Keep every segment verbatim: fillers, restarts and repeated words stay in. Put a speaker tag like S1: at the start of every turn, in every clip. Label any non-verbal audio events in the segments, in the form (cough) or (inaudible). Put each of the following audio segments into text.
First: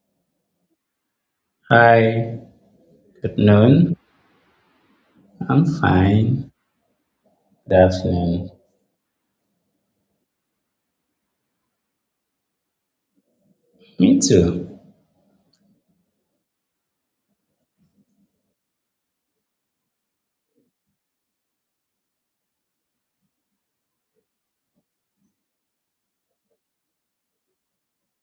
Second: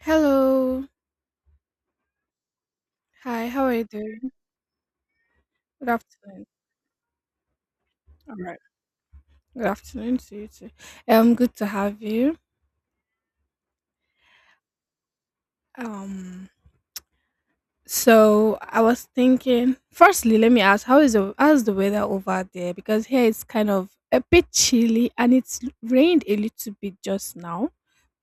S1: Hello.
S2: Hi, good
S1: Hi, how are you
S2: noon.
S1: doing?
S2: I'm
S1: Good afternoon.
S2: fine. Good
S1: All
S2: afternoon.
S1: right. Good afternoon to you too. Um, good to have you.
S2: Me too.
S1: Um, so I was thinking, firstly, let me ask, how is the how's the weather over there? Because here it's kind of a bit chilly and it's l- rained a little bit just now,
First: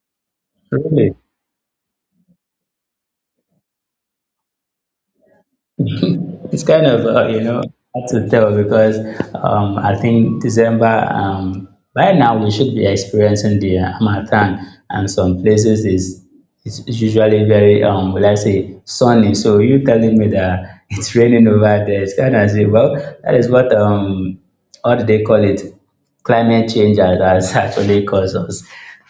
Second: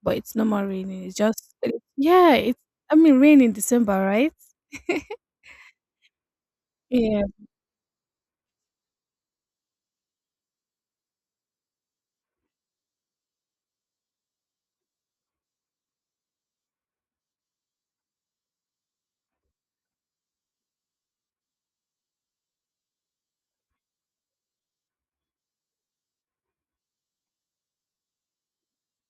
S1: but it's no more raining. It's
S2: Really,
S1: just it- yeah, it's I mean rain in December, right? (laughs)
S2: it's kind of
S1: Yeah.
S2: uh, you know hard to tell because um, I think December. Um, by now we should be experiencing the uh, harmattan, and some places is it's it's usually very um, will I say sunny. So you telling me that (laughs) it's raining over there? It's kind of say, well, that is what um, how do they call it? Climate change has has actually caused us.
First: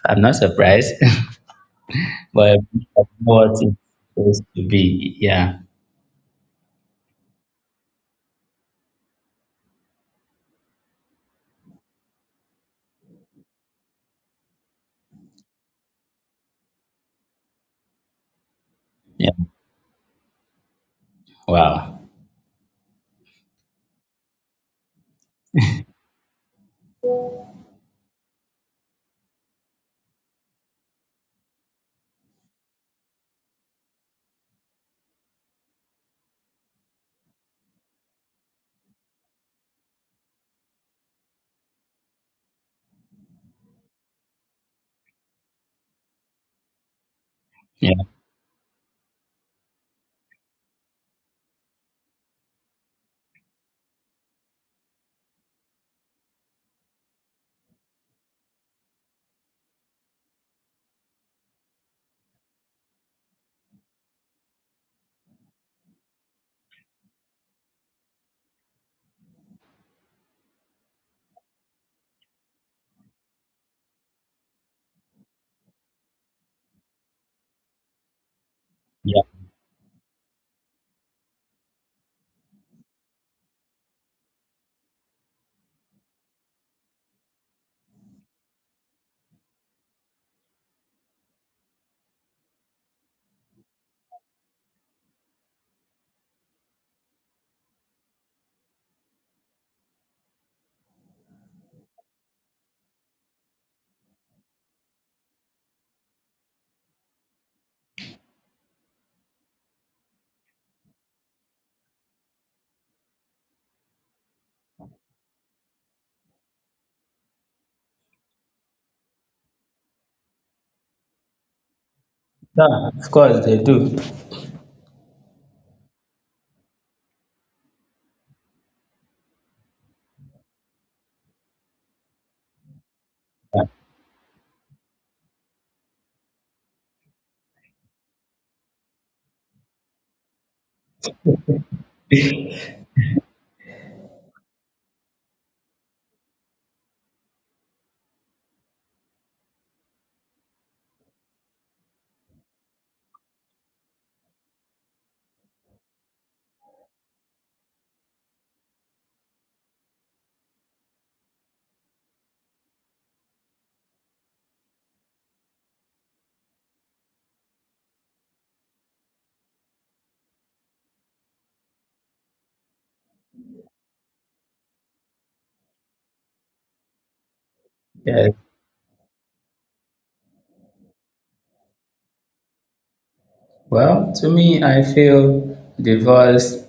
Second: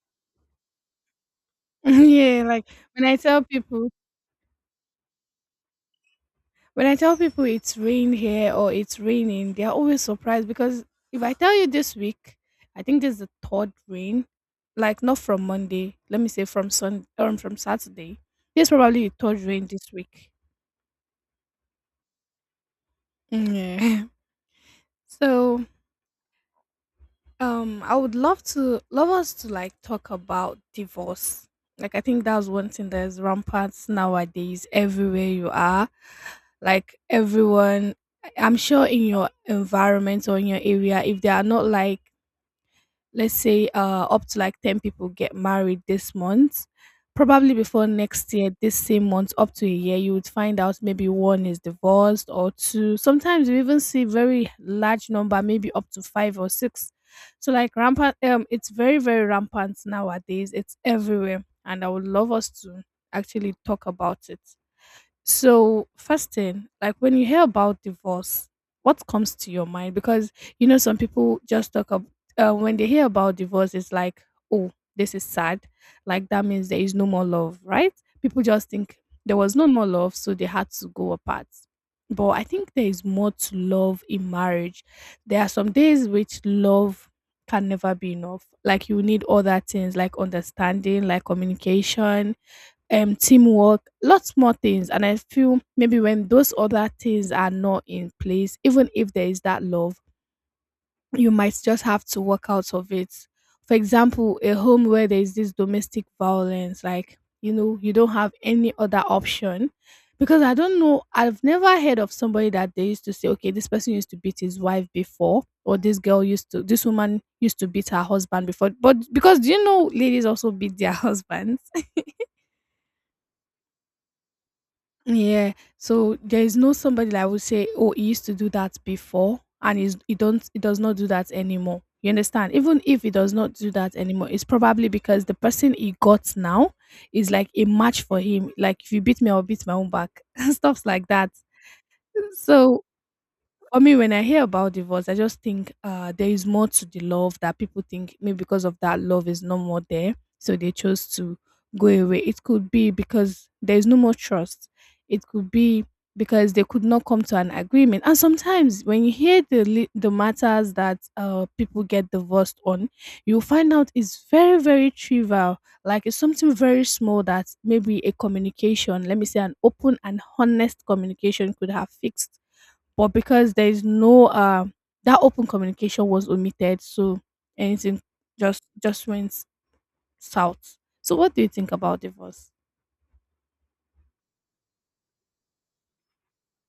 S2: I'm not surprised. (laughs)
S1: (laughs) Yeah,
S2: Well,
S1: like when I tell
S2: what it's
S1: people
S2: supposed to be. Yeah.
S1: when I tell people it's rain here or it's raining, they're always surprised because if I tell you this week, I think this is the third rain, like not from Monday, let me say from Sun um, from Saturday. This is probably the
S2: Yeah.
S1: third rain this week.
S2: Wow.
S1: Yeah. (laughs) So Um, I would love to love us to like talk about divorce. Like I think that's one thing that is rampant nowadays everywhere you are. Like everyone I- I'm sure in your environment or in your area, if they are not like let's say uh up to like ten people get married this month, probably before
S2: Yeah.
S1: next year this same month up to a year you would find out maybe one is divorced or two. Sometimes you even see very large number, maybe up to five or six. So like rampant, um it's very very rampant nowadays, it's everywhere, and I would love us to actually talk about it. So, first thing, like when you hear about divorce, what comes to your mind? Because you know, some people just talk about uh, when they hear about divorce, it's like, oh, this is sad. Like that means there is no more love, right? People just think
S2: Yeah.
S1: there was no more love, so they had to go apart. But I think there is more to love in marriage. There are some days which love can never be enough. Like you need other things like understanding, like communication, um teamwork, lots more things. And I feel maybe when those other things are not in place, even if there is that love, you might just have to work out of it. For example, a home where there is this domestic violence, like you know, you don't have any other option. Because I don't know, I've never heard of somebody that they used to say, okay, this person used to beat his wife before, or this girl used to, this woman used to beat her husband before. But because, do you know, ladies also beat their (laughs) husbands?
S2: Yeah, of course they do.
S1: Yeah. So there is no somebody that would say, "Oh, he used to do that before, and he's, he don't he does not do that anymore." You understand? Even if he does not do that anymore, it's probably because the person he got now is like a match for him. Like if you beat me, I'll beat my own back (laughs) and stuff like that. So for me, when I hear about divorce, I just think uh, there is more to the love that people think. Maybe because of that love is no more there, so they chose to go away. It could be because there is no more trust. It could be because they could not come to an agreement. And sometimes when you hear the li- the matters that uh, people get divorced on, you find out it's very very trivial. Like it's something very small that maybe a communication, let me say an open and honest communication, could have fixed, but because there is no uh that open communication was omitted, so anything
S2: Yes.
S1: just just went south. So what do you think about divorce?
S2: Well, to me, I feel divorce.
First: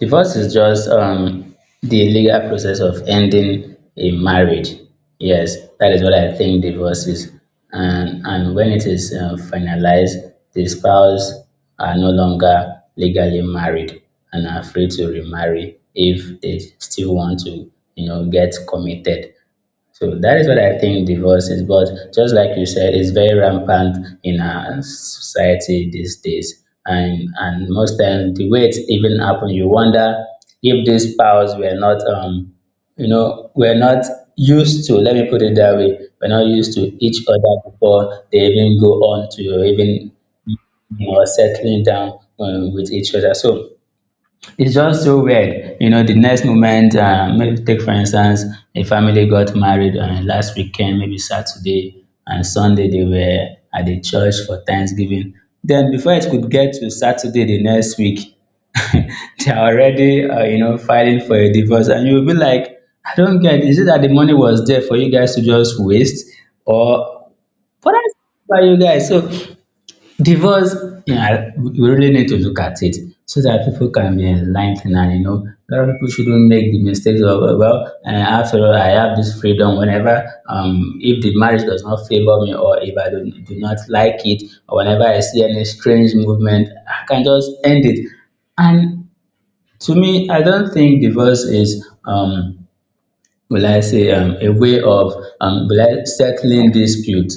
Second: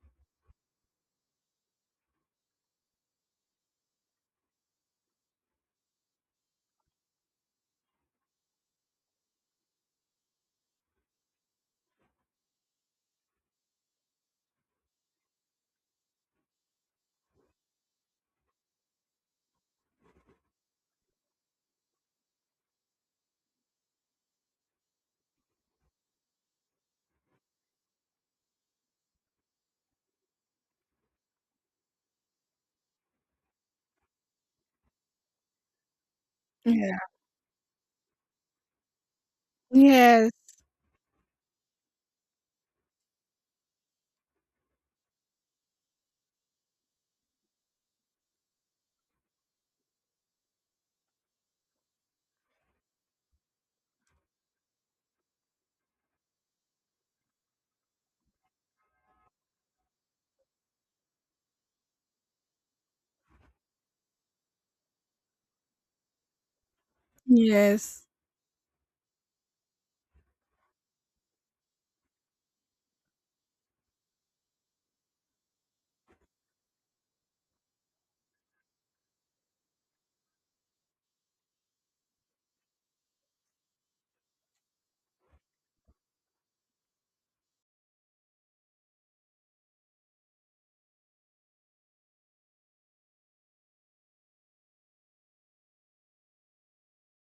S2: Divorce is just um the legal process of ending a marriage. Yes, that is what I think divorce is. And and when it is uh, finalized, the spouse are no longer legally married and are free to remarry if they still want to, you know, get committed. So that is what I think divorce is. But just like you said, it's very rampant in our society these days. And and most times the way it even happen, you wonder if these powers were not um you know were not used to. Let me put it that way. We're not used to
S1: Yeah.
S2: each other before they even go on to even
S1: Yes.
S2: you know settling down um, with each other. So it's just so weird. You know, the next moment, uh, maybe take for instance, a family got married uh, last weekend, maybe Saturday and Sunday, they were at the church for Thanksgiving. Then, before it could get to Saturday the next week, (laughs) they are already, uh, you know, filing for a divorce. And you'll be like, I don't get. Is it that the money was there for you guys to just waste? Or what
S1: Yes.
S2: else by you guys? So, divorce, yeah, we really need to look at it so that people can be enlightened, and you know, a lot of people shouldn't make the mistakes of uh, well, uh, after all, I have this freedom whenever um if the marriage does not favor me, or if I do, do not like it, or whenever I see any strange movement, I can just end it. And to me, I don't think divorce is um will I say um a way of um will I settling dispute.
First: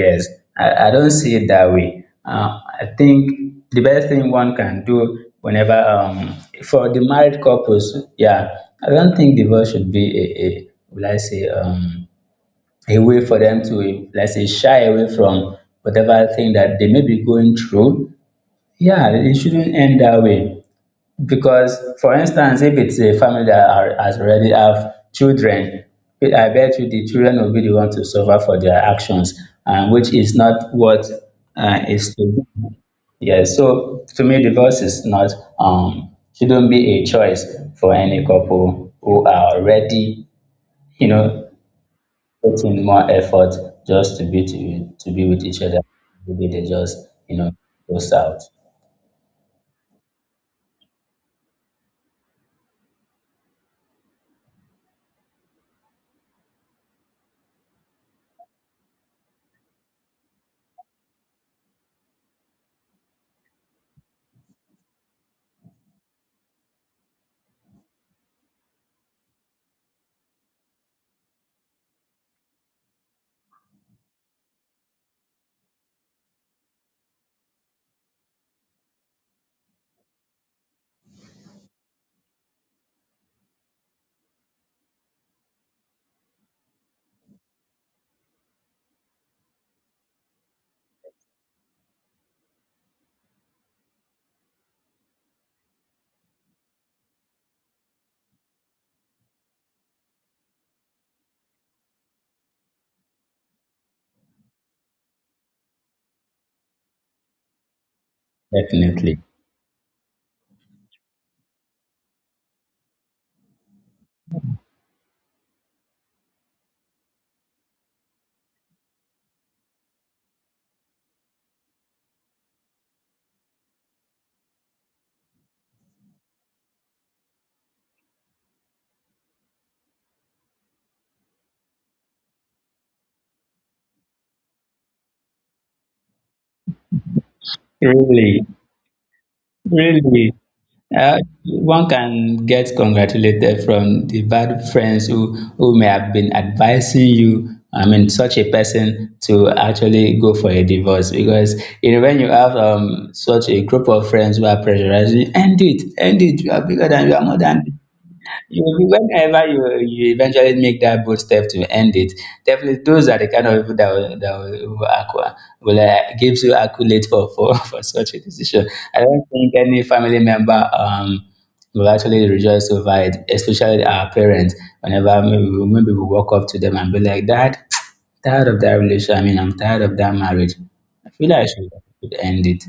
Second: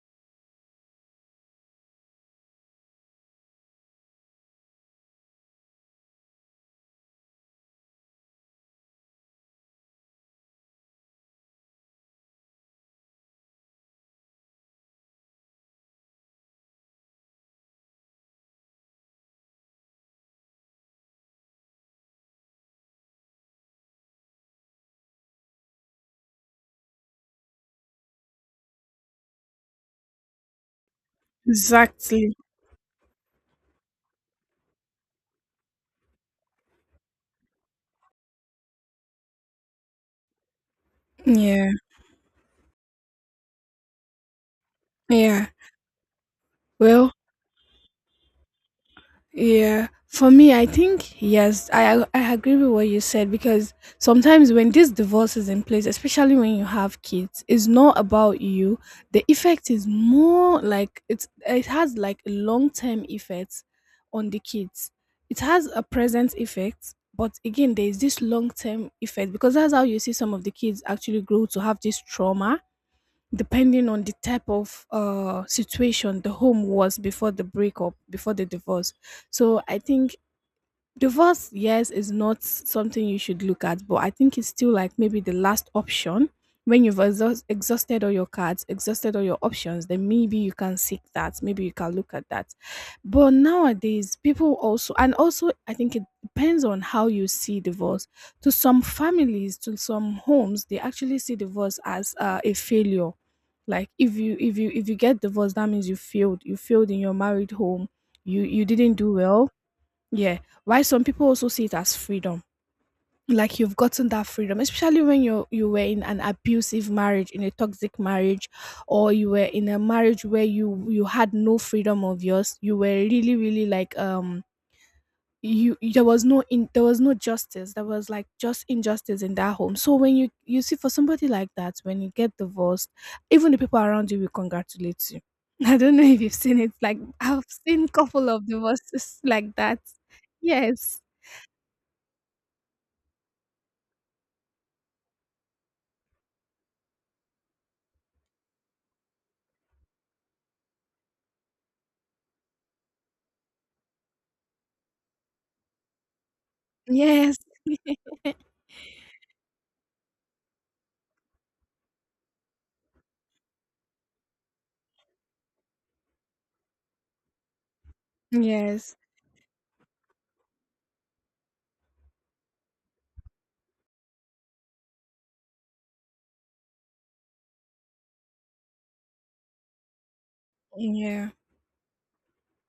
S2: Yes, I, I don't see it that way. Uh, I think the best thing one can do whenever, um, for the married couples, yeah, I don't think divorce should be a, a will I say, um, a way for them to, let's say, shy away from whatever thing that they may be going through. Yeah, it shouldn't end that way. Because, for instance, if it's a family that are, has already have children, I bet you the children will be the one to suffer for their actions, and which is not what uh, is
S1: Exactly.
S2: to be. Yes, so to me, divorce is not um shouldn't be a choice for any couple who are already, you know,
S1: Yeah.
S2: putting more effort just to be to, to be with
S1: Yeah.
S2: each other. Maybe they just,
S1: Well,
S2: you know, goes out.
S1: yeah, for me, I think yes, I I agree with what you said because sometimes when this divorce is in place, especially when you have kids, it's not about you. The effect is more like it's it has like a long term effect on the kids. It has a present effect, but again, there is this long term effect because that's how you see some of the kids actually grow to have this trauma depending on the type of uh, situation the home was before the breakup, before the divorce. So I think divorce, yes, is not something you should look at, but I think it's still like maybe the last option. When you've exhaust, exhausted all your cards, exhausted all your options, then maybe you can seek that. Maybe you can look at that. But nowadays, people also, and also, I think it depends on how you see divorce. To some families, to some homes, they actually see divorce as uh, a failure. Like if you if you if you get divorced, that means you failed. You failed in your married home. You you didn't do
S2: Definitely.
S1: well, yeah. Why some people also see it as freedom. Like you've gotten that freedom, especially when you you were in an abusive marriage, in a toxic marriage, or you were in a marriage where you you had no freedom of yours. You were really, really like um you, there was no in there was no justice. There was like just injustice in that home. So when you you see for somebody like that, when you get divorced, even the people around you will congratulate you. (laughs) I don't know if you've seen it. Like I've seen couple
S2: Really.
S1: of divorces like that.
S2: Really.
S1: Yes.
S2: uh, one can get congratulated from the bad friends who, who may have been advising you, I mean, such a person to actually go for a divorce. Because you know when you have um, such a group of friends who are pressurizing you, end it, end it, you are bigger than, you are
S1: Yes,
S2: more than, you will be- whenever you, you eventually make that bold step to end it, definitely those are the kind of people that will, that will, will, acqua, will uh, give you accolade for, for, (laughs) for such a decision.
S1: yes,
S2: I don't think any family member um, will actually rejoice over it, especially our parents. Whenever maybe, we- maybe we walk up to them and be like, Dad, tired of that relation. I mean, I'm tired of that marriage. I
S1: yeah,
S2: feel like I should, should end it.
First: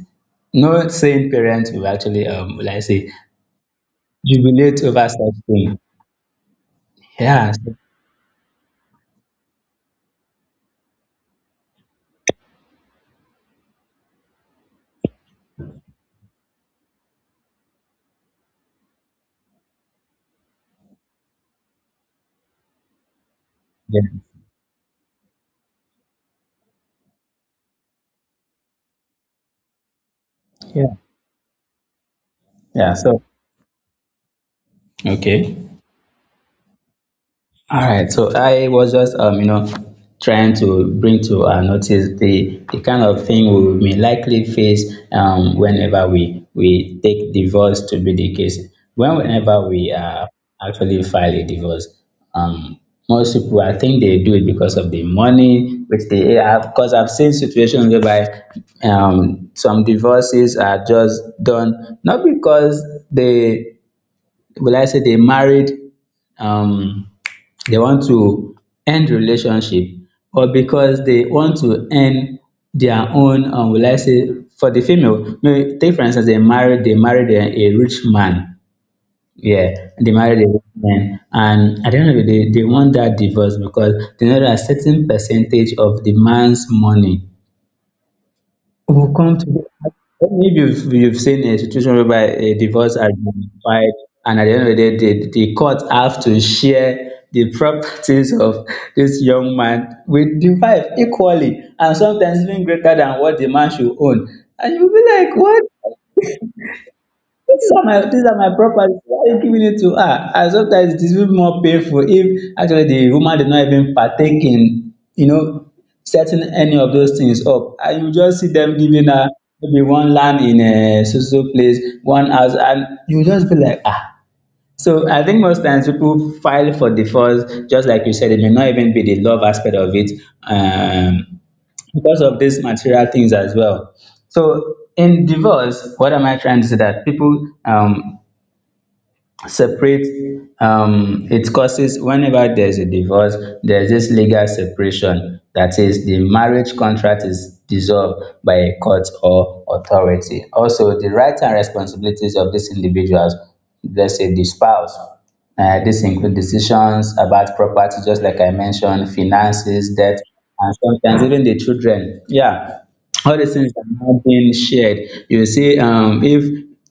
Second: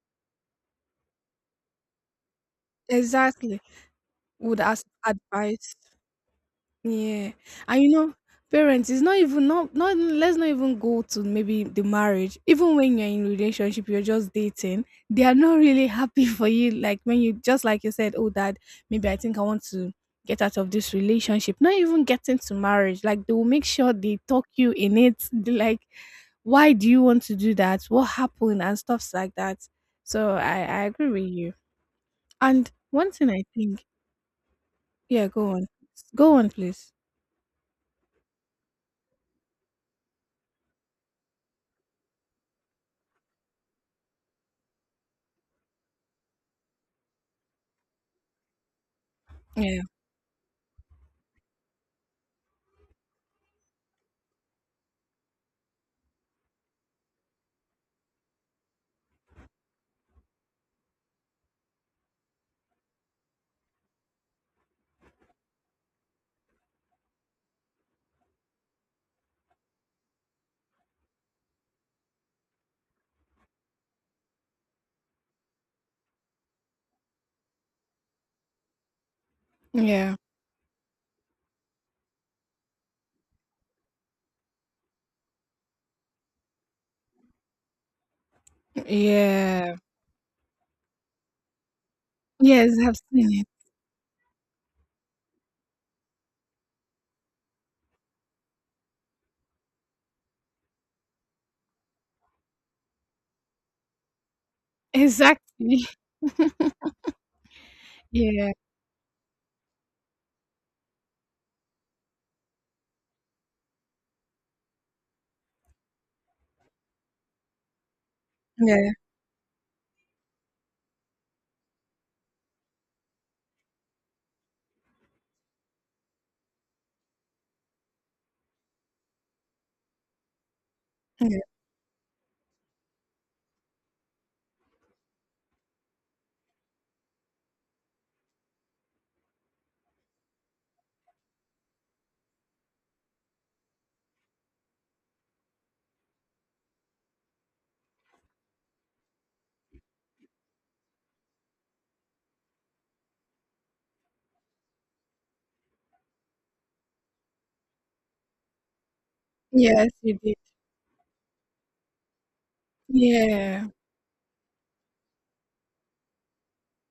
S2: No sane parent will actually, um, will I say,
S1: exactly. Would
S2: jubilate
S1: ask
S2: over such
S1: advice.
S2: thing.
S1: Yeah.
S2: Yeah, so
S1: And you know, parents is not even not not let's not even go to maybe the marriage. Even when you're in relationship, you're just dating, they are not really happy (laughs) for you. Like when you just like you said, oh dad, maybe I think I want to get out of this relationship. Not even getting to marriage. Like they will make sure
S2: yeah,
S1: they talk you in it. (laughs) They like, why do you want to do that? What happened and stuffs like that. So I, I
S2: yeah,
S1: agree with you. And
S2: yeah.
S1: one
S2: So,
S1: thing I think, yeah, go
S2: okay.
S1: on, go on, please.
S2: All right. So I was just, um, you know, trying to bring to our notice the the kind of thing we may likely face um whenever we we take divorce to be the case. When whenever
S1: Yeah,
S2: we uh, actually file a divorce, um, most people I think they do it because of the money which they have. Because I've seen situations whereby um some divorces are just done not because they will I say they married, um, they want to end relationship, or because they want to end their own, um, will I say, for the female, maybe take for instance, they married, they married a, a rich man. Yeah, they
S1: yeah,
S2: married a rich man, and at the end of the day, they want that divorce because they know that a certain percentage of the man's money we'll come to
S1: yeah.
S2: the- maybe you've, you've seen a situation whereby a
S1: Yes,
S2: divorce
S1: I've
S2: has
S1: seen it.
S2: been filed, and at the end of the day, the, the court have to share the properties of this young man with the wife equally, and sometimes even greater than what the man should own. And you'll be like, what?
S1: Exactly. (laughs)
S2: (laughs) These are my, these are
S1: Yeah,
S2: my properties. Why are you giving it to her? And sometimes it is even more painful if actually the woman did not even partake in, you know, setting any of those things up. And you just see them
S1: yeah,
S2: giving her maybe one land in a so so place, one house, and you just be like, ah. So I think most times people file for divorce, just like you said, it may not even be the love aspect of it.
S1: yeah.
S2: Um because of these material things as well. So in divorce, what am I trying to say? That people um, separate. Um, it causes whenever there's a divorce, there's this legal separation. That is, the marriage contract is dissolved by a court or authority. Also, the rights and responsibilities of these individuals, let's say the spouse, uh, this include decisions about property, just like I mentioned,
S1: Yes,
S2: finances,
S1: you
S2: debt,
S1: did.
S2: and sometimes even the children. Yeah, all these
S1: Yeah,
S2: things are now being shared. You will see um, if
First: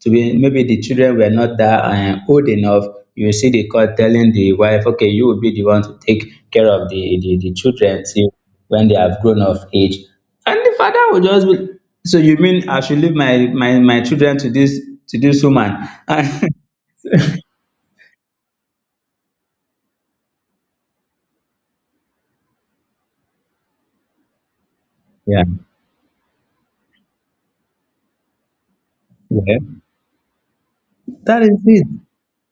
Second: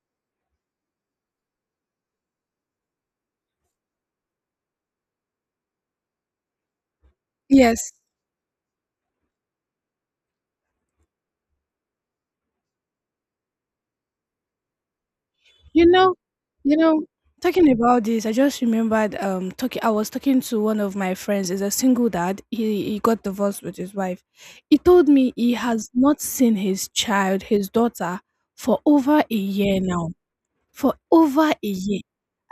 S2: to be, maybe the children were not that um, old enough, you will see the court telling the wife, okay, you will be the one to take care of the, the, the
S1: yes.
S2: children till when they have grown of age. And the father will just be, so you mean I should leave my, my, my children to this to this
S1: You
S2: woman? (laughs)
S1: know,
S2: And
S1: you know. Talking about this, I just remembered. Um, talking. I was talking to one of my friends. Is a single dad. He he got divorced with his wife. He told me he has not seen his child, his daughter, for over a
S2: yeah, yeah,
S1: year now. For
S2: that
S1: over
S2: is
S1: a
S2: it.
S1: year.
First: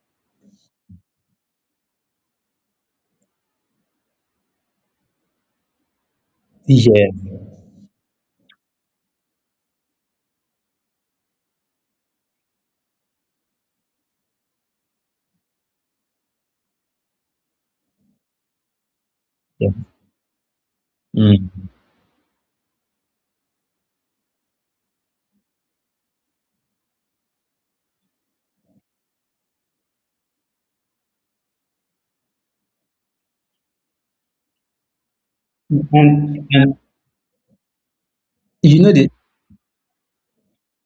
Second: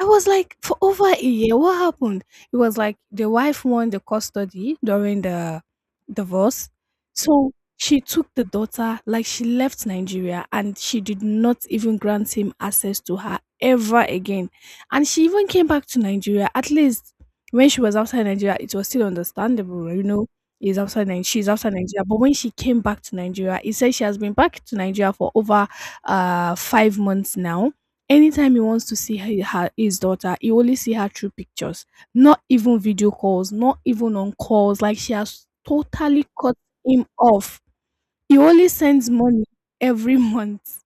S1: I was like, for over a year, what happened? It was like the wife won the custody during the divorce.
S2: Yeah,
S1: So she took the daughter, like she left Nigeria and she did not even grant him access to her ever again. And she even came back to Nigeria. At least when she was outside Nigeria, it was still
S2: yeah.
S1: understandable, you know. Is outside Nigeria, she's
S2: Mm.
S1: outside Nigeria. But when she came back to Nigeria, he said she has been back to Nigeria for over uh five months now. Anytime he wants to see her, her his daughter, he only see her through pictures, not even video calls, not even on calls. Like she has totally
S2: And
S1: cut
S2: and
S1: him off. He only
S2: you know
S1: sends
S2: the
S1: money every (laughs) month.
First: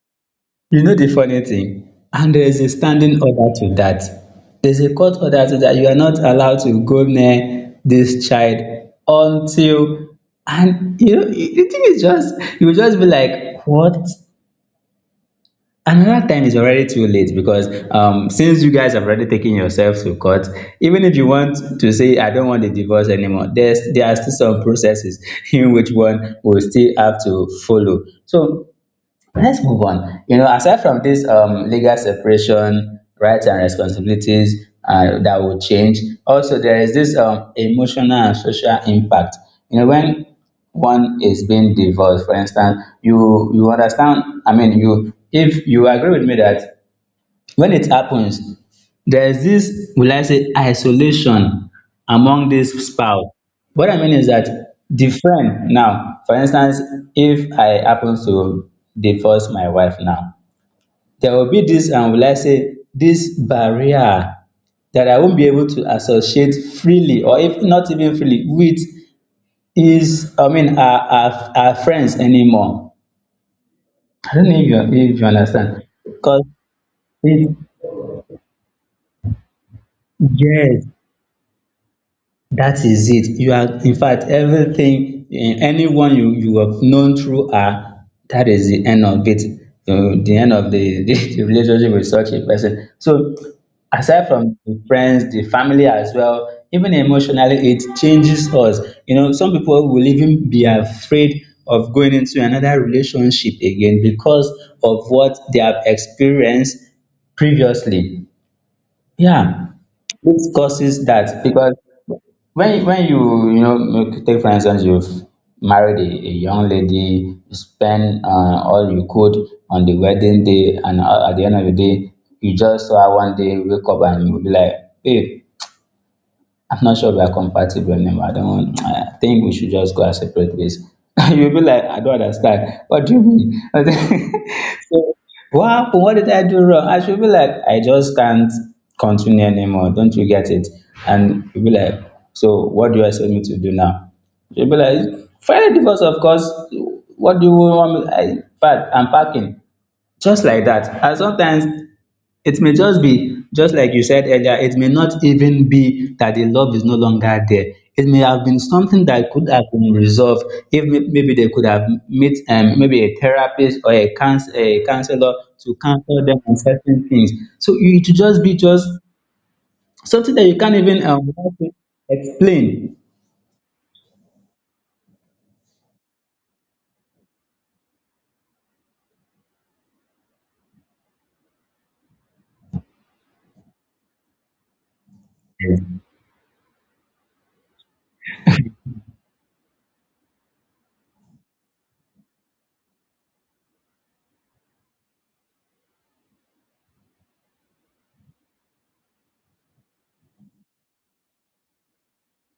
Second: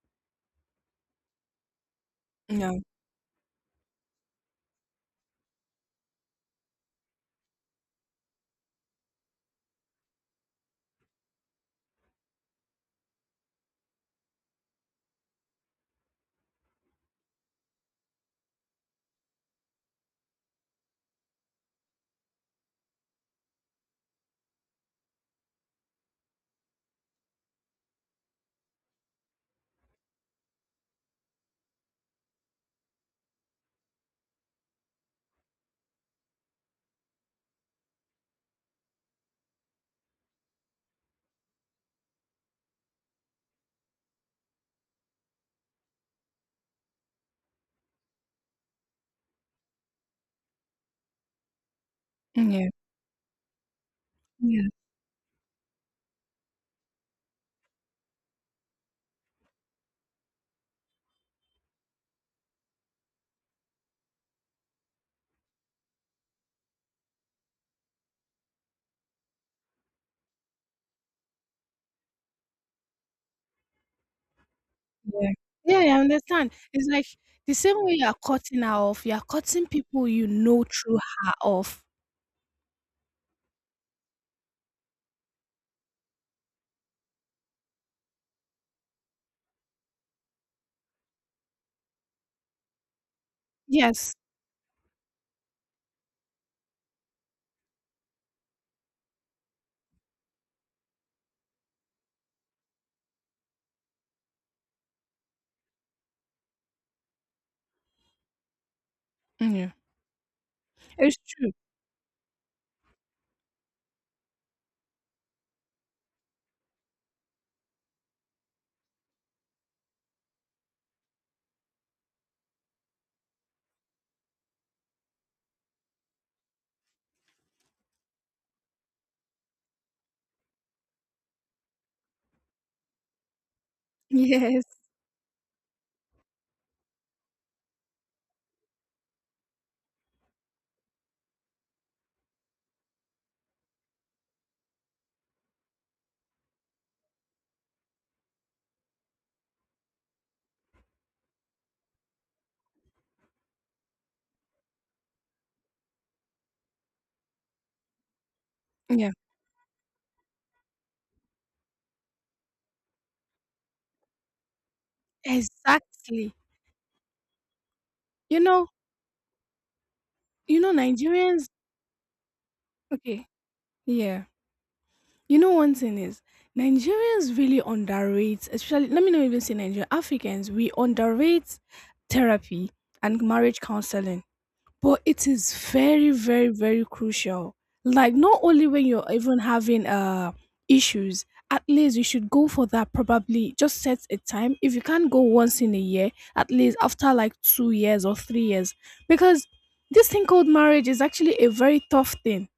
S2: You know the funny thing? And there is a
S1: Yeah,
S2: standing order to that. There's a court order to that you are not allowed to go near this child until, and you know the thing is just you will just be like what? Another time is already too late because um since you guys have already taken yourselves to court, even if you want to say I don't want the divorce anymore, there's there are still some processes (laughs) in which one will still have to follow. So let's move on. You know, aside from this um, legal separation, rights and responsibilities uh, that will change, also there is this um, emotional and social impact. You know, when one is being divorced, for instance, you you understand. I mean, you if you agree with me that when it happens there is this will I say isolation among
S1: yeah,
S2: this spouse. What I mean is
S1: yeah,
S2: that the friend now, for instance, if I happen to divorce my wife now, there will be this and will I say this barrier that I won't be able to associate freely, or if not even freely, with is I mean our our, our friends anymore. I don't know if you, if you
S1: yeah. Yeah,
S2: understand.
S1: I
S2: Because
S1: understand. It's like the
S2: it
S1: same way you are cutting her off, you are cutting people you know
S2: yes,
S1: through her off.
S2: that is it. You are, in fact, everything, eh, anyone you, you have known through her, that is the end of it. Uh, the end of the, (laughs) the, the relationship with such a person. So,
S1: Yes.
S2: aside from the friends, the family as well, even emotionally, it changes us. You know, some people will even be afraid of going into another relationship again because of what they have experienced previously. Yeah,
S1: Yeah.
S2: this causes
S1: It's
S2: that
S1: true.
S2: because when when you you know make- take for instance you've married a, a young lady, you spend uh, all you could on the wedding day, and a- at the end of the day, you just saw her one day wake up and you'll be like, babe, I'm not sure we are compatible anymore. I don't want, (tsk) I think we should just go our separate ways. (laughs) You'll be like, I don't understand. What do you mean? (laughs)
S1: Yes.
S2: So, what happened? What did I do wrong? I should be like, I just can't continue anymore. Don't you get it? And you'll be like, so what do you expect me to do now? She'll be like, file a divorce, of course. What do you want me? I, in fact, I'm packing. Just like that. And sometimes it may just be, just like you said earlier, it may not even be that the love is no longer there. It may have been something
S1: Yeah.
S2: that could have been resolved if may- maybe they could have met um, maybe a therapist or a, couns- a counselor to counsel
S1: Exactly.
S2: them on certain things. So it should
S1: You
S2: just be
S1: know,
S2: just something that you
S1: you know
S2: can't even um,
S1: Nigerians
S2: explain.
S1: okay. Yeah. You know, one thing is Nigerians really underrate, especially let me not even say Nigerian, Africans, we underrate therapy and marriage counseling. But it is very, very, very crucial. Like not only when you're even having uh issues, at least you should go for that, probably just set a time. If you can't go once in a year, at least after like two years or three years. Because this thing called marriage is actually a very tough thing.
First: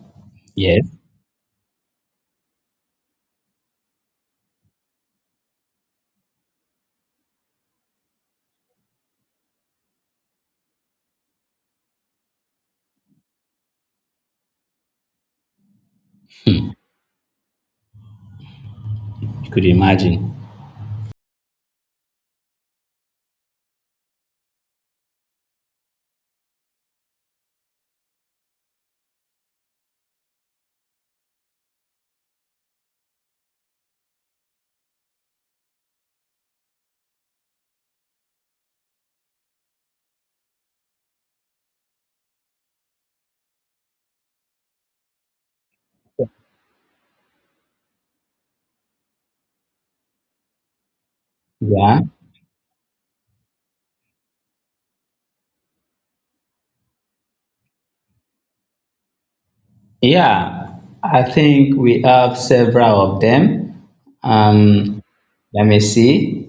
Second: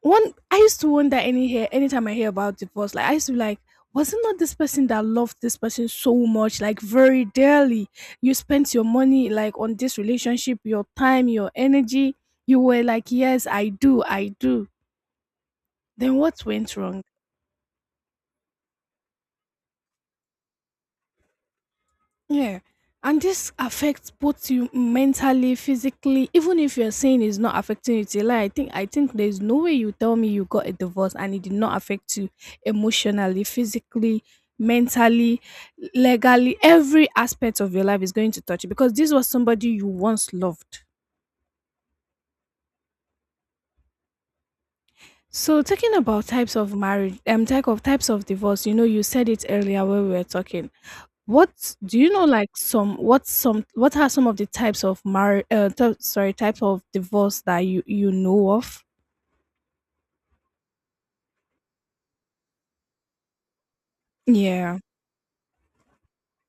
S1: One I used
S2: Yes,
S1: to wonder any hear Anytime I hear about divorce, like I used to be like, was it not this person that loved this person so much, like very dearly? You spent your money like on this relationship, your time, your energy. You were like, yes, I do, I do. Then what went wrong?
S2: you could imagine.
S1: Yeah. And this affects both you mentally, physically. Even if you're saying it's not affecting you, till I think I think there's no way you tell me you got a divorce and it did not affect you emotionally, physically, mentally, legally. Every aspect of your life is going to touch you because this was somebody you once loved. So talking about types of marriage, um, type of types of divorce. You know, you said it earlier when we were talking. What do
S2: Yeah.
S1: you know? Like some, what some, what are some of the types of marriage? Uh, t- sorry, types of divorce that you you know of?
S2: Yeah, I think we have several of them.
S1: Yeah,
S2: Um, Let me see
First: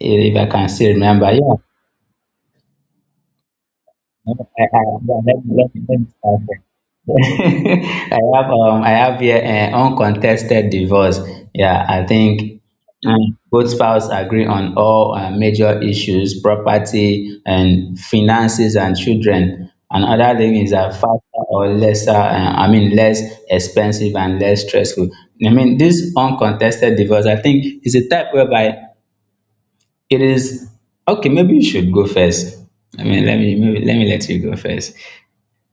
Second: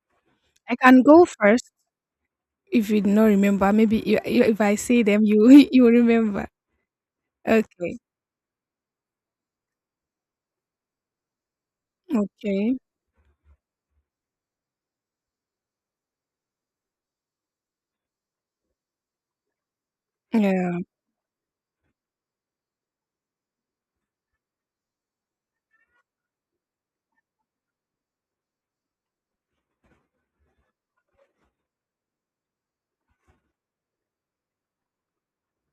S2: if I can
S1: I
S2: still
S1: can go
S2: remember. Yeah,
S1: first if you do not remember. Maybe you, you, if
S2: I
S1: I
S2: have,
S1: say them,
S2: let
S1: you
S2: me,
S1: (laughs)
S2: let
S1: you
S2: me,
S1: will
S2: let me start
S1: remember.
S2: here. (laughs)
S1: Okay.
S2: I have um I have here an uncontested divorce. Yeah, I think
S1: Okay.
S2: um, both spouse agree on all uh, major issues, property and finances and children. Another thing is
S1: Yeah.
S2: that faster or lesser, uh, I mean less expensive and less stressful. I mean this uncontested divorce, I think is a type whereby it is okay. Maybe you should go first. I mean, let me maybe, let me let you go first.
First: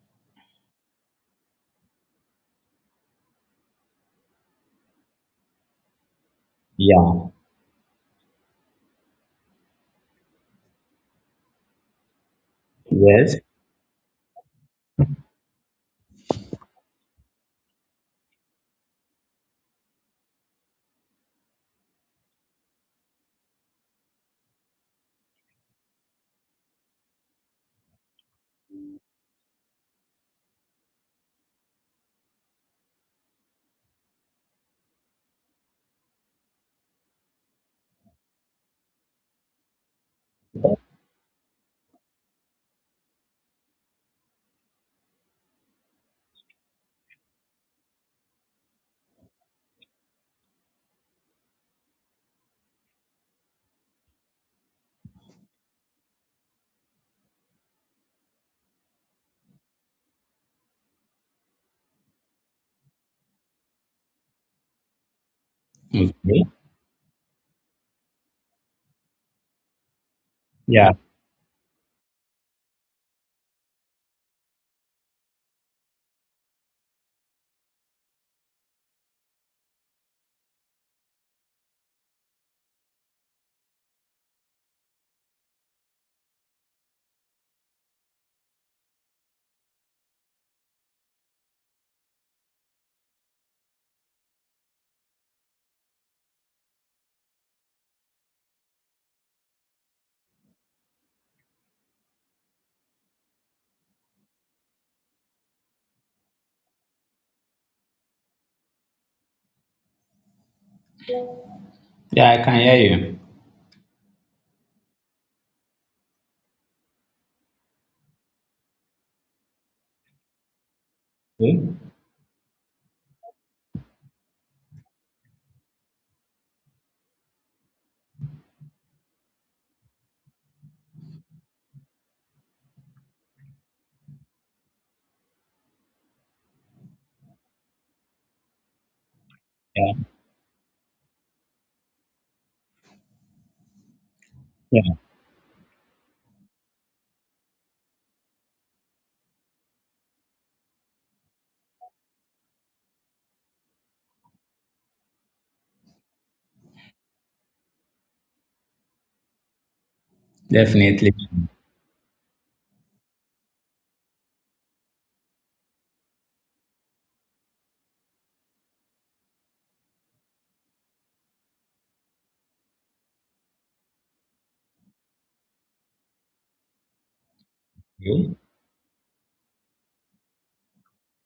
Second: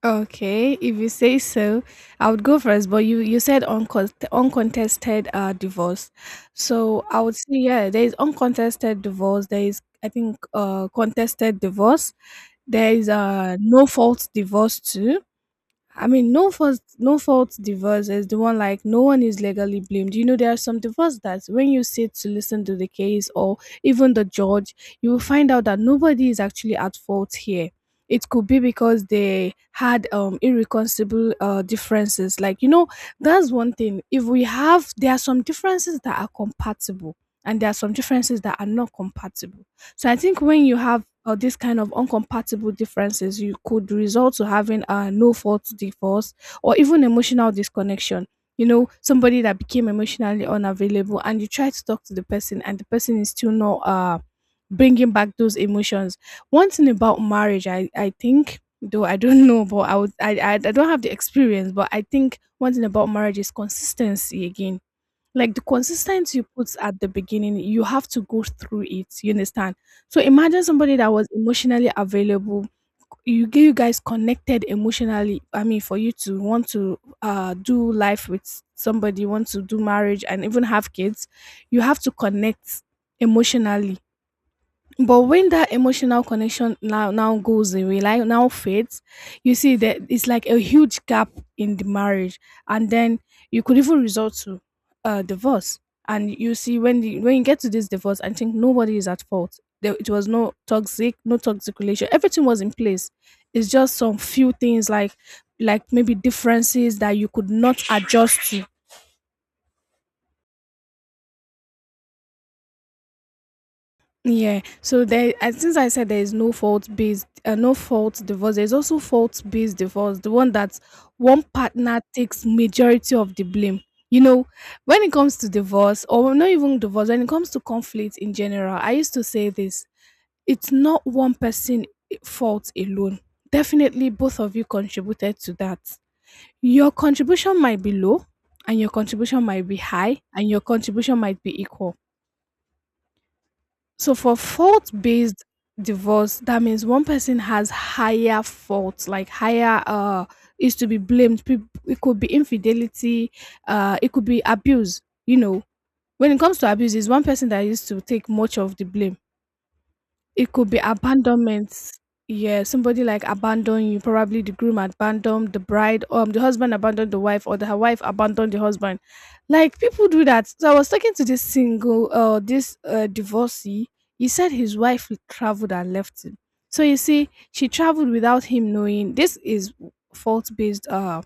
S1: Okay, if you say so, I would go first. But you you said uncont uncontested uh divorce, so I
S2: Yeah.
S1: would say yeah, there is uncontested divorce. There is, I think, uh contested divorce. There is
S2: Yes.
S1: uh no fault divorce too. I mean, no fault, no fault divorce is the one like no one is legally blamed. You know, there are some divorce that when you sit to listen to the case or even the judge, you will find out that nobody is actually at fault here. It could be because they had um irreconcilable uh, differences. Like, you know, that's one thing. If we have, there are some differences that are compatible, and there are some differences that are not compatible. So I think when you have or this kind of incompatible differences you could result to having a no fault divorce, or even emotional disconnection. You know somebody that became emotionally unavailable, and you try to talk to the person and the person is still not uh bringing back those emotions. One thing about marriage, i i think, though I don't (laughs) know, but I would I I, I don't have the experience, but I think one thing about marriage is consistency again, like the consistency you
S2: Okay.
S1: put at the beginning, you have to go through it. You understand? So imagine
S2: Yeah.
S1: somebody that was emotionally available. You get you guys connected emotionally. I mean, for you to want to uh do life with somebody, want to do marriage and even have kids, you have to connect emotionally. But when that emotional connection now now goes away, like now fades, you see that it's like a huge gap in the marriage, and then you could even resort to uh, divorce. And you see when the, when you get to this divorce, I think nobody is at fault. There, it was no toxic, no toxic relation. Everything was in place. It's just some few things, like like maybe differences that you could not adjust to.
S2: Yeah, I can hear you.
S1: Yeah. So there, and since I said there is no fault based, uh, no fault divorce, there is also fault based divorce, the one that one partner takes majority of the blame. You know, when it comes to divorce, or not even divorce, when it comes to conflict in general, I used to say this: it's not one person, eh, fault alone. Definitely, both of you contributed to that. Your contribution might be low, and your contribution might be
S2: Yeah.
S1: high, and your contribution might be equal. So for
S2: Yeah.
S1: fault-based divorce, that means one person has higher faults, like higher, uh is to be blamed. Peop- It could be infidelity, uh, it could be abuse. You know, when it comes to abuse, it's one person that used to take much of the blame. It could be
S2: Definitely.
S1: abandonment. Yeah, somebody like abandoned you. Probably the groom abandoned the bride, um, the husband abandoned the wife, or the h- wife abandoned the husband. Like people do that. So I was talking to this single, uh, this uh, divorcee. He said his wife traveled and left him. So you see, she traveled
S2: Okay.
S1: without him knowing. This is fault based uh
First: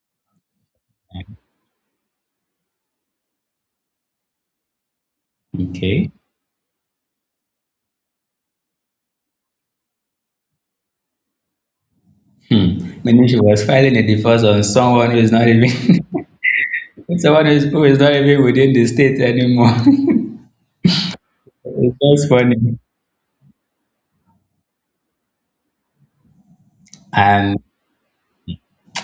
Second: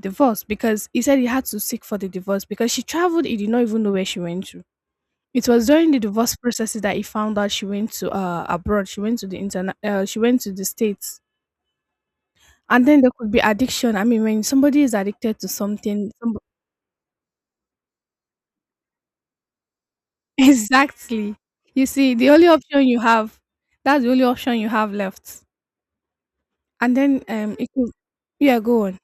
S1: divorce because he said he had to seek for the divorce because she traveled. He did not even know where she went to. It was during the
S2: Okay.
S1: divorce processes that he found out she went to uh abroad. She went to the internet. Uh, she went to the states, and then
S2: Hmm.
S1: there
S2: Meaning
S1: could be
S2: she was
S1: addiction.
S2: filing
S1: I
S2: a
S1: mean, when
S2: divorce on
S1: somebody is
S2: someone who is
S1: addicted
S2: not
S1: to
S2: even
S1: something, some,
S2: (laughs) someone who is, who is not even within the state anymore. (laughs)
S1: (laughs) exactly. You
S2: It's
S1: see,
S2: just
S1: the only
S2: funny.
S1: option you have, that's the only option you have left. And then um,
S2: And
S1: it could, yeah, go on.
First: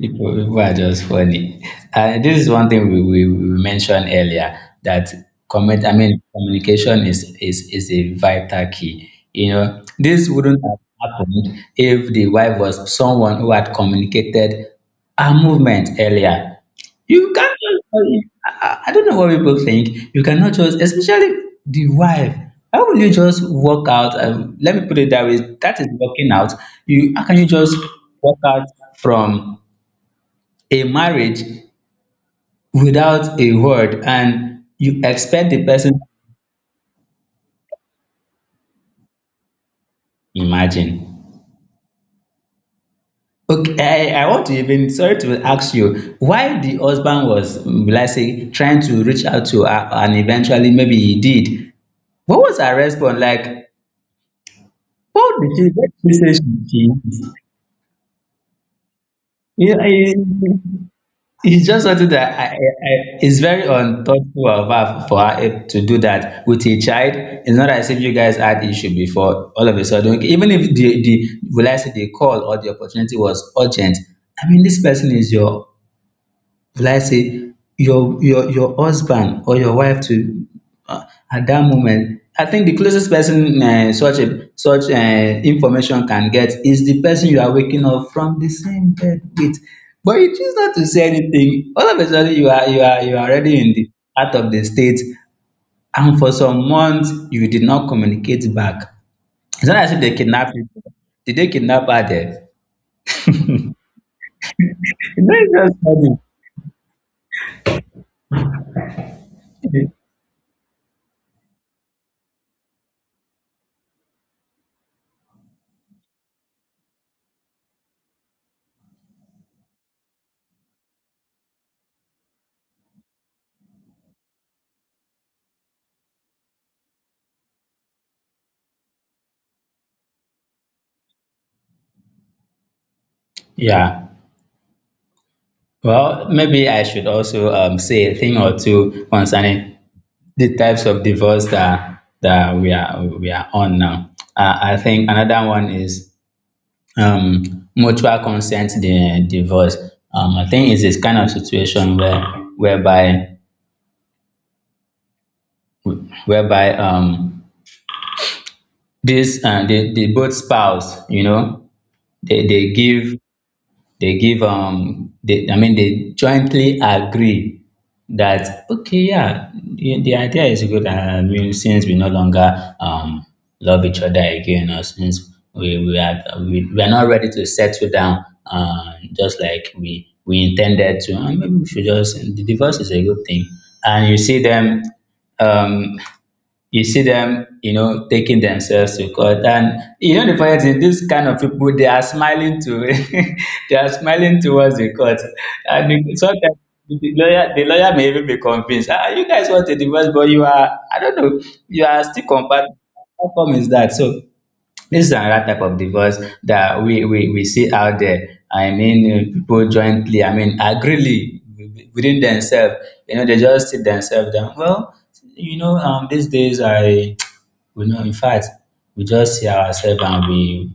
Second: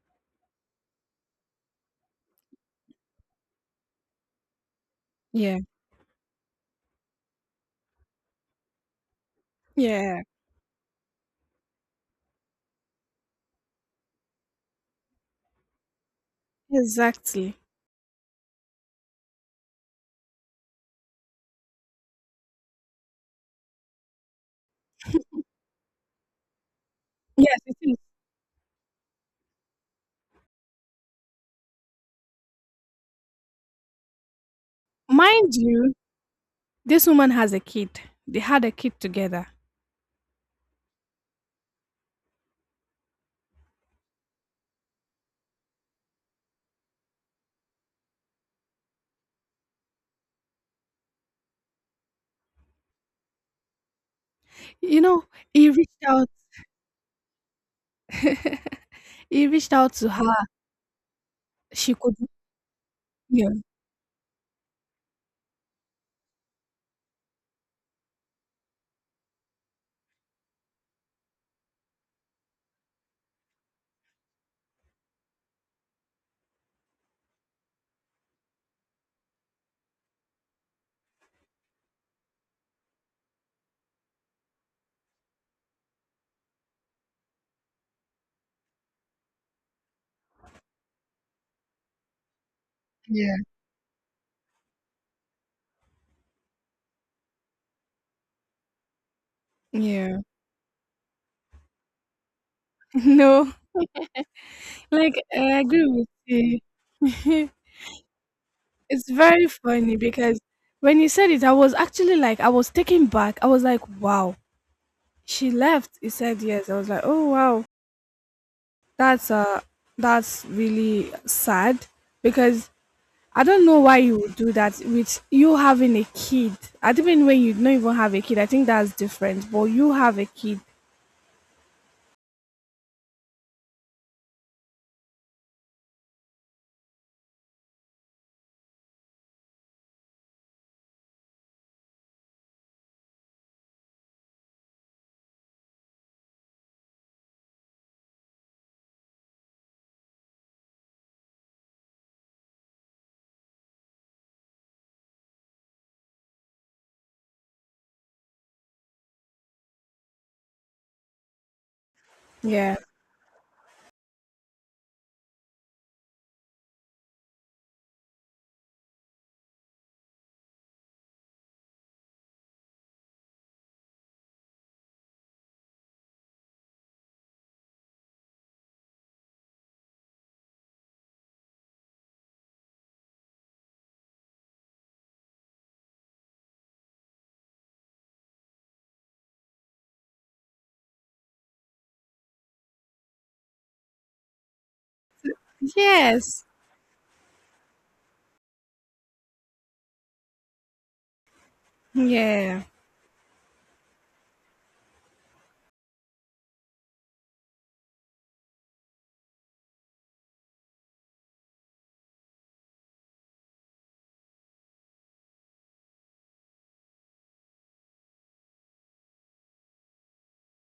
S2: people, people are just funny. And This is one thing we, we, we mentioned earlier that
S1: Yeah,
S2: comment. I mean, communication is, is is a vital key. You know,
S1: yeah,
S2: this wouldn't have happened if the wife was someone who had communicated our movement earlier. You can't.
S1: exactly.
S2: just- I, I I don't know what people think. You cannot just, especially the wife. How will you just walk out? Um, let me put it that way. That is walking out. You how can you
S1: Yes, it
S2: just
S1: is.
S2: walk out from a marriage without a word and you expect
S1: Mind
S2: the person
S1: you,
S2: to
S1: this woman has a kid. They had a kid together.
S2: imagine. Okay, i i want to even sorry to ask you why the husband was mm, will I say trying to reach out to her and eventually maybe he did. What was her response like?
S1: You know,
S2: what did she
S1: he
S2: what
S1: reached
S2: did she
S1: out.
S2: say? She did
S1: (laughs) he reached
S2: you.
S1: out to her.
S2: It's just
S1: She
S2: something
S1: could.
S2: that I, I, I, it's
S1: Yeah.
S2: very unthoughtful of her for her to do that with a child. It's not as if you guys had issue before. All of a sudden, even if the the will I say the call or the opportunity was urgent. I mean, this person is your, will I say, your your your husband or your wife to um at that moment. I think the closest person um such a such um information can get is the person you are waking up from the same bed with, but you choose not to say anything. All of a sudden, you are you are you are
S1: Yeah.
S2: already in the heart of the state and for some months you did not communicate back. It's not as if dey
S1: Yeah. (laughs)
S2: kidnap you, did they kidnap her there?
S1: No, like
S2: (laughs) E no
S1: I
S2: just
S1: agree with
S2: funny.
S1: you. (laughs) It's very funny because when you said it, I was actually like, I was taken back. I was like, wow, she left. He said yes. I was like, oh wow, that's uh, that's really sad because I don't know why you would do that with you having a kid. I Even when you don't even have a kid, I think that's different. But you have a kid.
S2: Yeah. Well, maybe I should also um, say a thing or two concerning the types of divorce that that we are we are on now. Uh, I think another one is um, mutual consent di- divorce. Um, I think it's this kind of situation where whereby whereby um, this uh, the, the both spouse, you know, they, they
S1: Yeah.
S2: give, they give um they, I mean, they jointly agree that okay, yeah, the, the idea is good. uh, I mean, since we no longer um love each other again, or since we we are we, we are not ready to settle down, uh, just like we we intended to. Uh, maybe we should just, the divorce is a good thing. And you see them um you see them, you know, taking themselves to court. And you know the funny thing, this kind of people, they are smiling to (laughs) they are smiling towards the court. And the-
S1: Yes.
S2: sometimes the lawyer the lawyer may even be convinced, ah, you guys want a divorce, but you are, I don't know, you are still
S1: Yeah.
S2: compatible. How come is that? So this is another type of divorce that we, we, we see out there. I mean, uh, people jointly, I mean, agree within themselves. You know, they just sit themselves down. Well, you know, um, these days I, (tsk) we know, in fact, we just see ourselves and we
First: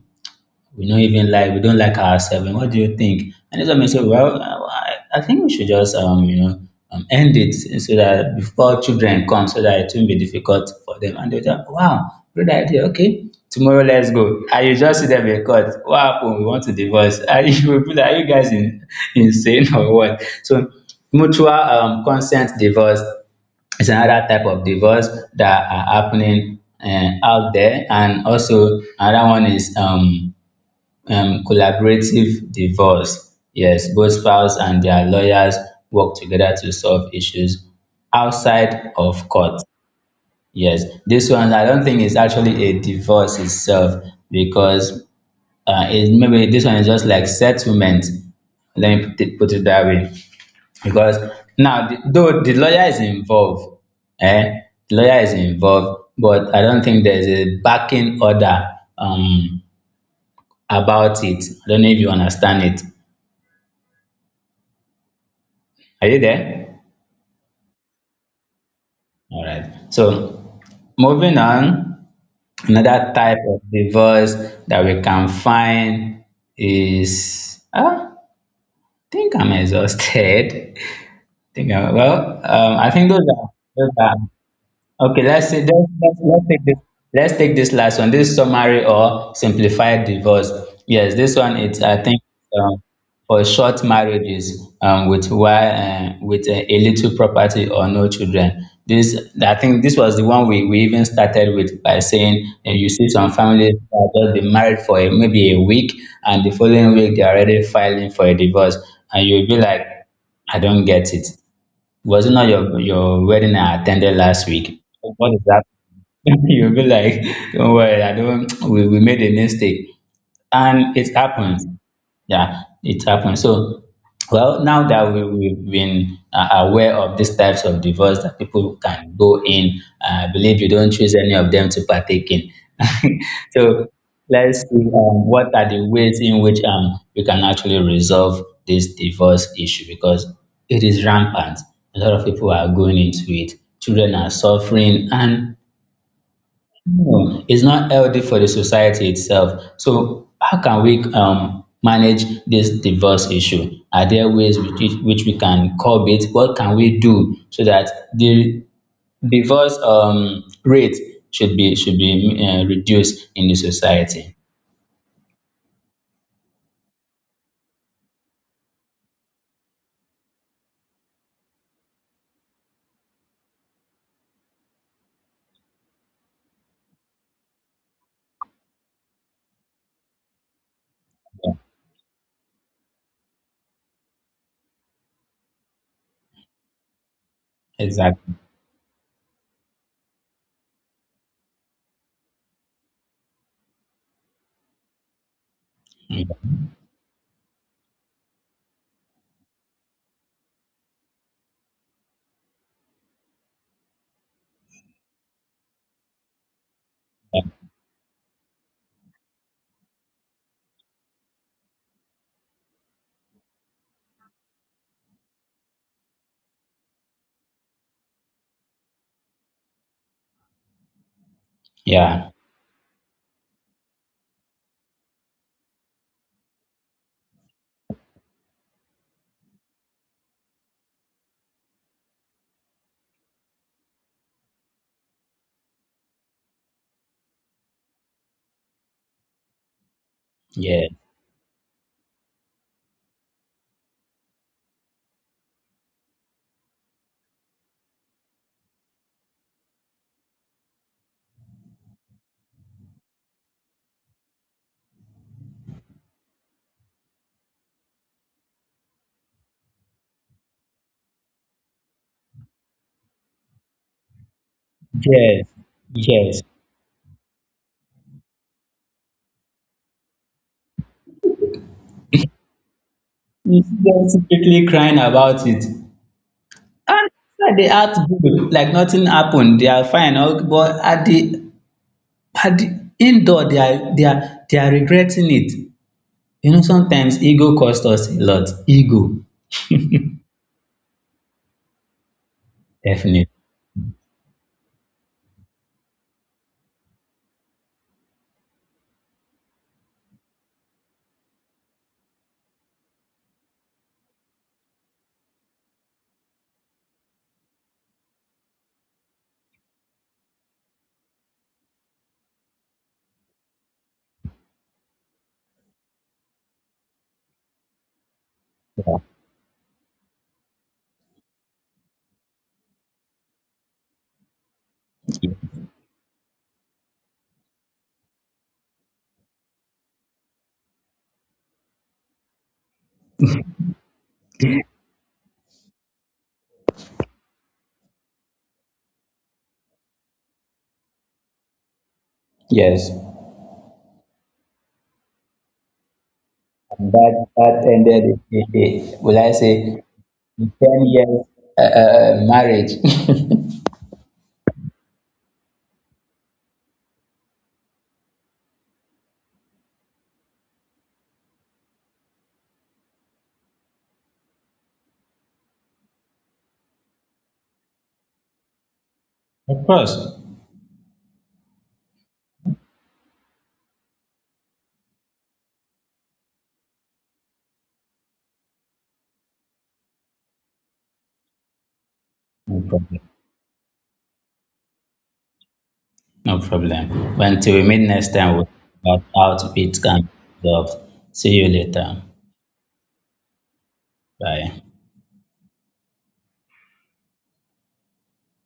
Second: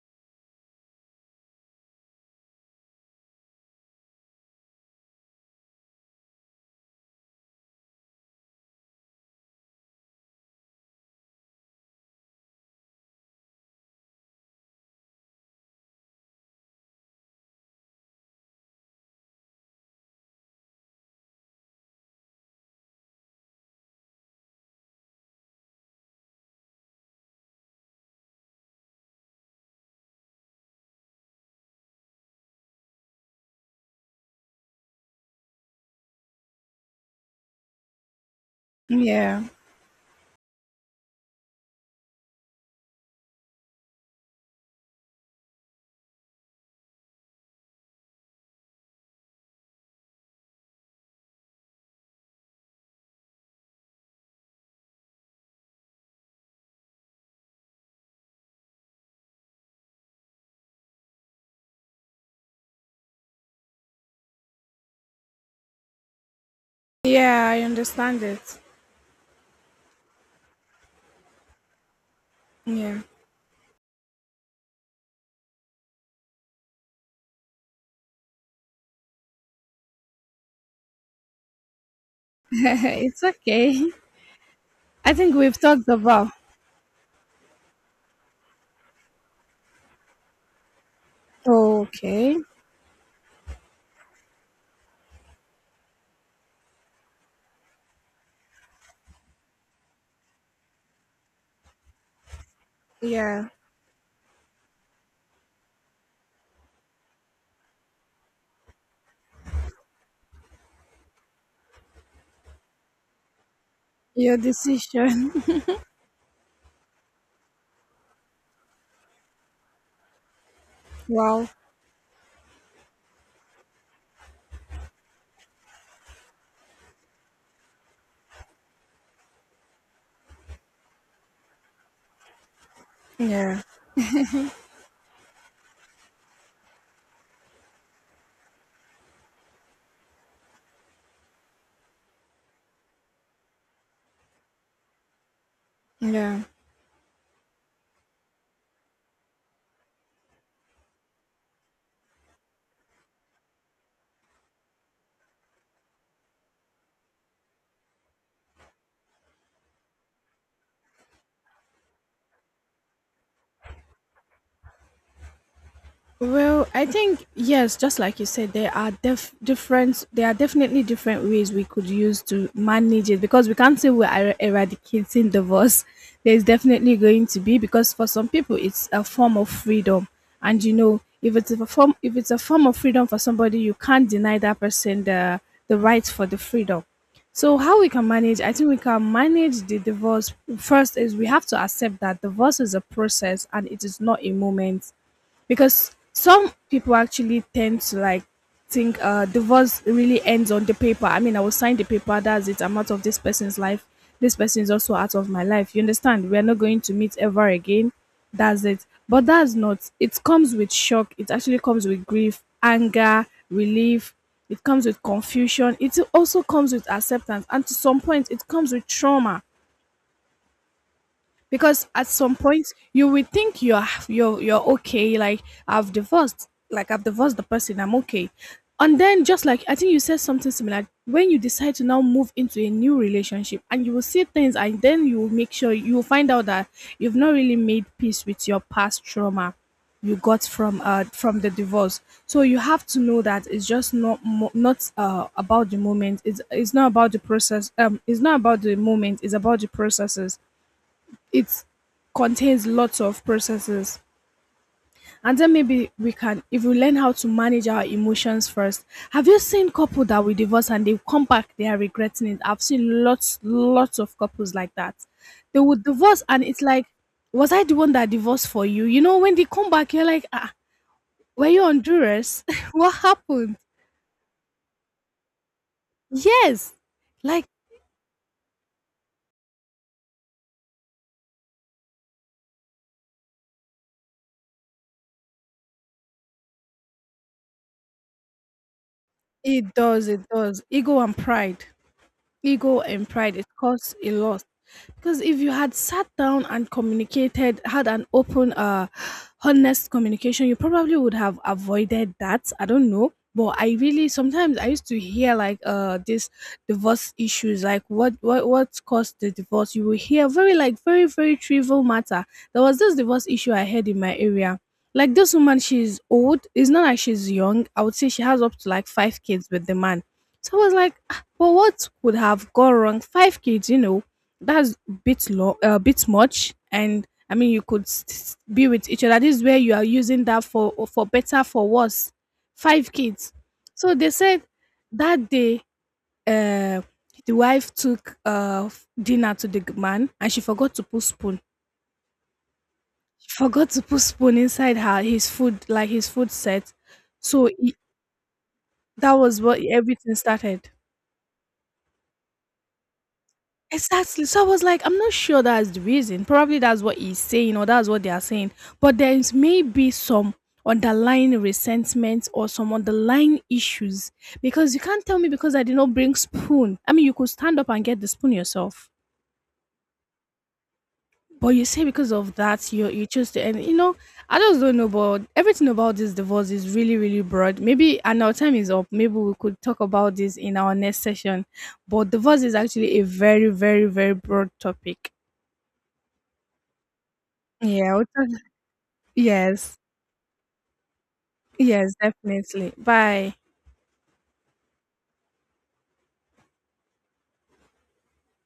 S2: we don't even like we don't like ourselves. What do you think? And this woman said, well, I, I think we should just um you know um, end it so that before children come, so that it won't be difficult for them. And they thought, wow, good idea. Okay, tomorrow let's go. And you just see them in court. What happened? We want to divorce. And (laughs) you will be like, are you guys in, insane or what? So mutual um, consent divorce is another type of divorce that are happening uh, out there. And also another one is um um, collaborative divorce. Yes, both spouse and their lawyers work together to solve issues outside of
S1: Yeah.
S2: court. Yes, this one I don't think is actually a divorce itself because uh, it, maybe this one is just like settlement. Let me put it, put it that way. Because now, the, though the lawyer is involved, eh? The lawyer is involved, but I don't think there's a backing order um, about it. I don't know if you understand it. Are you there?
S1: Yeah. I understand it.
S2: All right. So moving on,
S1: Yeah.
S2: another type of divorce that we can find is ah, I think I'm exhausted. (laughs) I think I, well,
S1: (laughs)
S2: um, I think
S1: It's
S2: those are, those
S1: okay.
S2: are
S1: I
S2: okay.
S1: think
S2: let's
S1: we've
S2: say
S1: talked
S2: let's, let's,
S1: about.
S2: let's take this. Let's take this last one. This summary or simplified divorce. Yes, this one it's I think
S1: Okay.
S2: um, for short marriages um, with why uh, with a, a little property or no children. This, I think this was the one we, we even started with by saying, uh, you see some
S1: Yeah.
S2: families that just been married for a, maybe a week, and the following week they're already filing for a divorce. And you'll be like, I don't get it. Was it not your your wedding I attended
S1: Your
S2: last week?
S1: decision.
S2: What is
S1: (laughs)
S2: that? (laughs) You'll be like, don't worry, I don't. We, we made a mistake. And it
S1: Wow.
S2: happens. Yeah, it happens. So, well, now that we, we've been uh, aware of these types of divorce that people can go in, I believe you don't choose any of them to partake in. (laughs)
S1: Yeah.
S2: So, let's see um, what are the ways in which um, we can actually resolve this divorce issue, because it is rampant. A lot of people are going into it. Children are suffering, and
S1: Yeah.
S2: no, it's not healthy for the society itself. So how can we um, manage this divorce issue? Are there ways which, which we can curb it? What can we do so that the divorce um, rate should be should be uh, reduced in the society?
S1: Well, I think yes, just like you said, there are def- different. There are definitely different ways we could use to manage it because we can't say we're er- eradicating divorce. (laughs) There's definitely going to be, because for some people it's a form of freedom, and you know, if it's a form if it's a form of freedom for somebody, you can't deny that person the the right for the freedom. So how we can
S2: Exactly.
S1: manage? I think we can manage the divorce. First is we have to accept that divorce is a process and it is not a moment, because
S2: Mm.
S1: some people actually tend to like think uh divorce really ends on the paper. I mean, I will sign the paper, that's it, I'm out of this person's life. This person is also out of my life. You understand? We're not going to meet ever again, that's it. But that's not it. Comes with shock, it actually comes with grief, anger, relief. It comes with confusion, it also comes with acceptance, and to some point it comes with trauma, because at
S2: Yeah.
S1: some point you will think you're you're you're okay. Like, I've divorced, like I've divorced the person, I'm okay. And then, just like I think you said something similar, when you decide to now move into a new relationship and you will see things, and then you will make sure you will find out that you've not really made peace with your past trauma you got from
S2: Yeah.
S1: uh from the divorce. So you have to know that it's just not mo- not uh about the moment. It's it's not about the process. Um it's not about the moment, it's about the processes. It contains lots of processes. And then maybe we can, if we learn how to manage our emotions first. Have you seen couple that will divorce and they come back, they are regretting it? I've seen lots, lots of couples like that.
S2: Yes.
S1: They would divorce
S2: Yes.
S1: and it's like, was I the one that divorced for you? You know, when they come back, you're like, ah, were you on duress? (laughs) What happened?
S2: You see them secretly crying about it.
S1: Yes. Like,
S2: And they act good, like nothing happened. They are fine. Okay. But at the, but the indoor, they are they are they are regretting it. You know, sometimes ego costs us a lot. Ego,
S1: it does, it does. Ego and pride. Ego and
S2: definitely.
S1: pride, it costs a lot, because if you had sat down and communicated, had an open, uh honest communication, you probably would have avoided that. I don't know, but I really, sometimes I used to hear like, uh this divorce issues, like what what what caused the divorce, you will hear very, like, very very trivial matter. There was this divorce issue I heard in my area. Like, this woman, she's old, it's not like she's young. I would say she has up to like five kids with the man. So I was like, but what could have gone wrong? five kids, you know, that's a bit long, a bit much. And I mean, you could s- s- be with each other. This is where you are using that, for for better, for worse. Five kids. So they said that day, uh, the wife took uh f- dinner to the g- man, and she forgot to put spoon.
S2: Yes,
S1: She forgot to put spoon inside her his food, like his food set.
S2: and that
S1: So
S2: that
S1: he,
S2: ended a, a, a
S1: that
S2: will I
S1: was
S2: say,
S1: what everything started.
S2: ten years uh, uh, marriage. (laughs)
S1: Exactly. So I was like, I'm not sure that's the reason. Probably that's what he's saying, or that's what they are saying. But there is maybe some underlying resentment or some underlying issues, because you can't tell me because I did not bring spoon. I mean, you could stand up and get the spoon yourself.
S2: Of course.
S1: But you say because of that, you you choose to. And, You know, I just don't know. But everything about this divorce is really, really broad. Maybe, and our time is up, maybe we could talk about this in our next session. But divorce is
S2: No
S1: actually
S2: problem.
S1: a very, very, very broad topic.
S2: No problem. Well, until we meet
S1: Yeah, we'll
S2: next time,
S1: talk-
S2: we'll talk about how
S1: yes,
S2: it can be resolved. See you
S1: yes,
S2: later.
S1: definitely. Bye.
S2: Bye.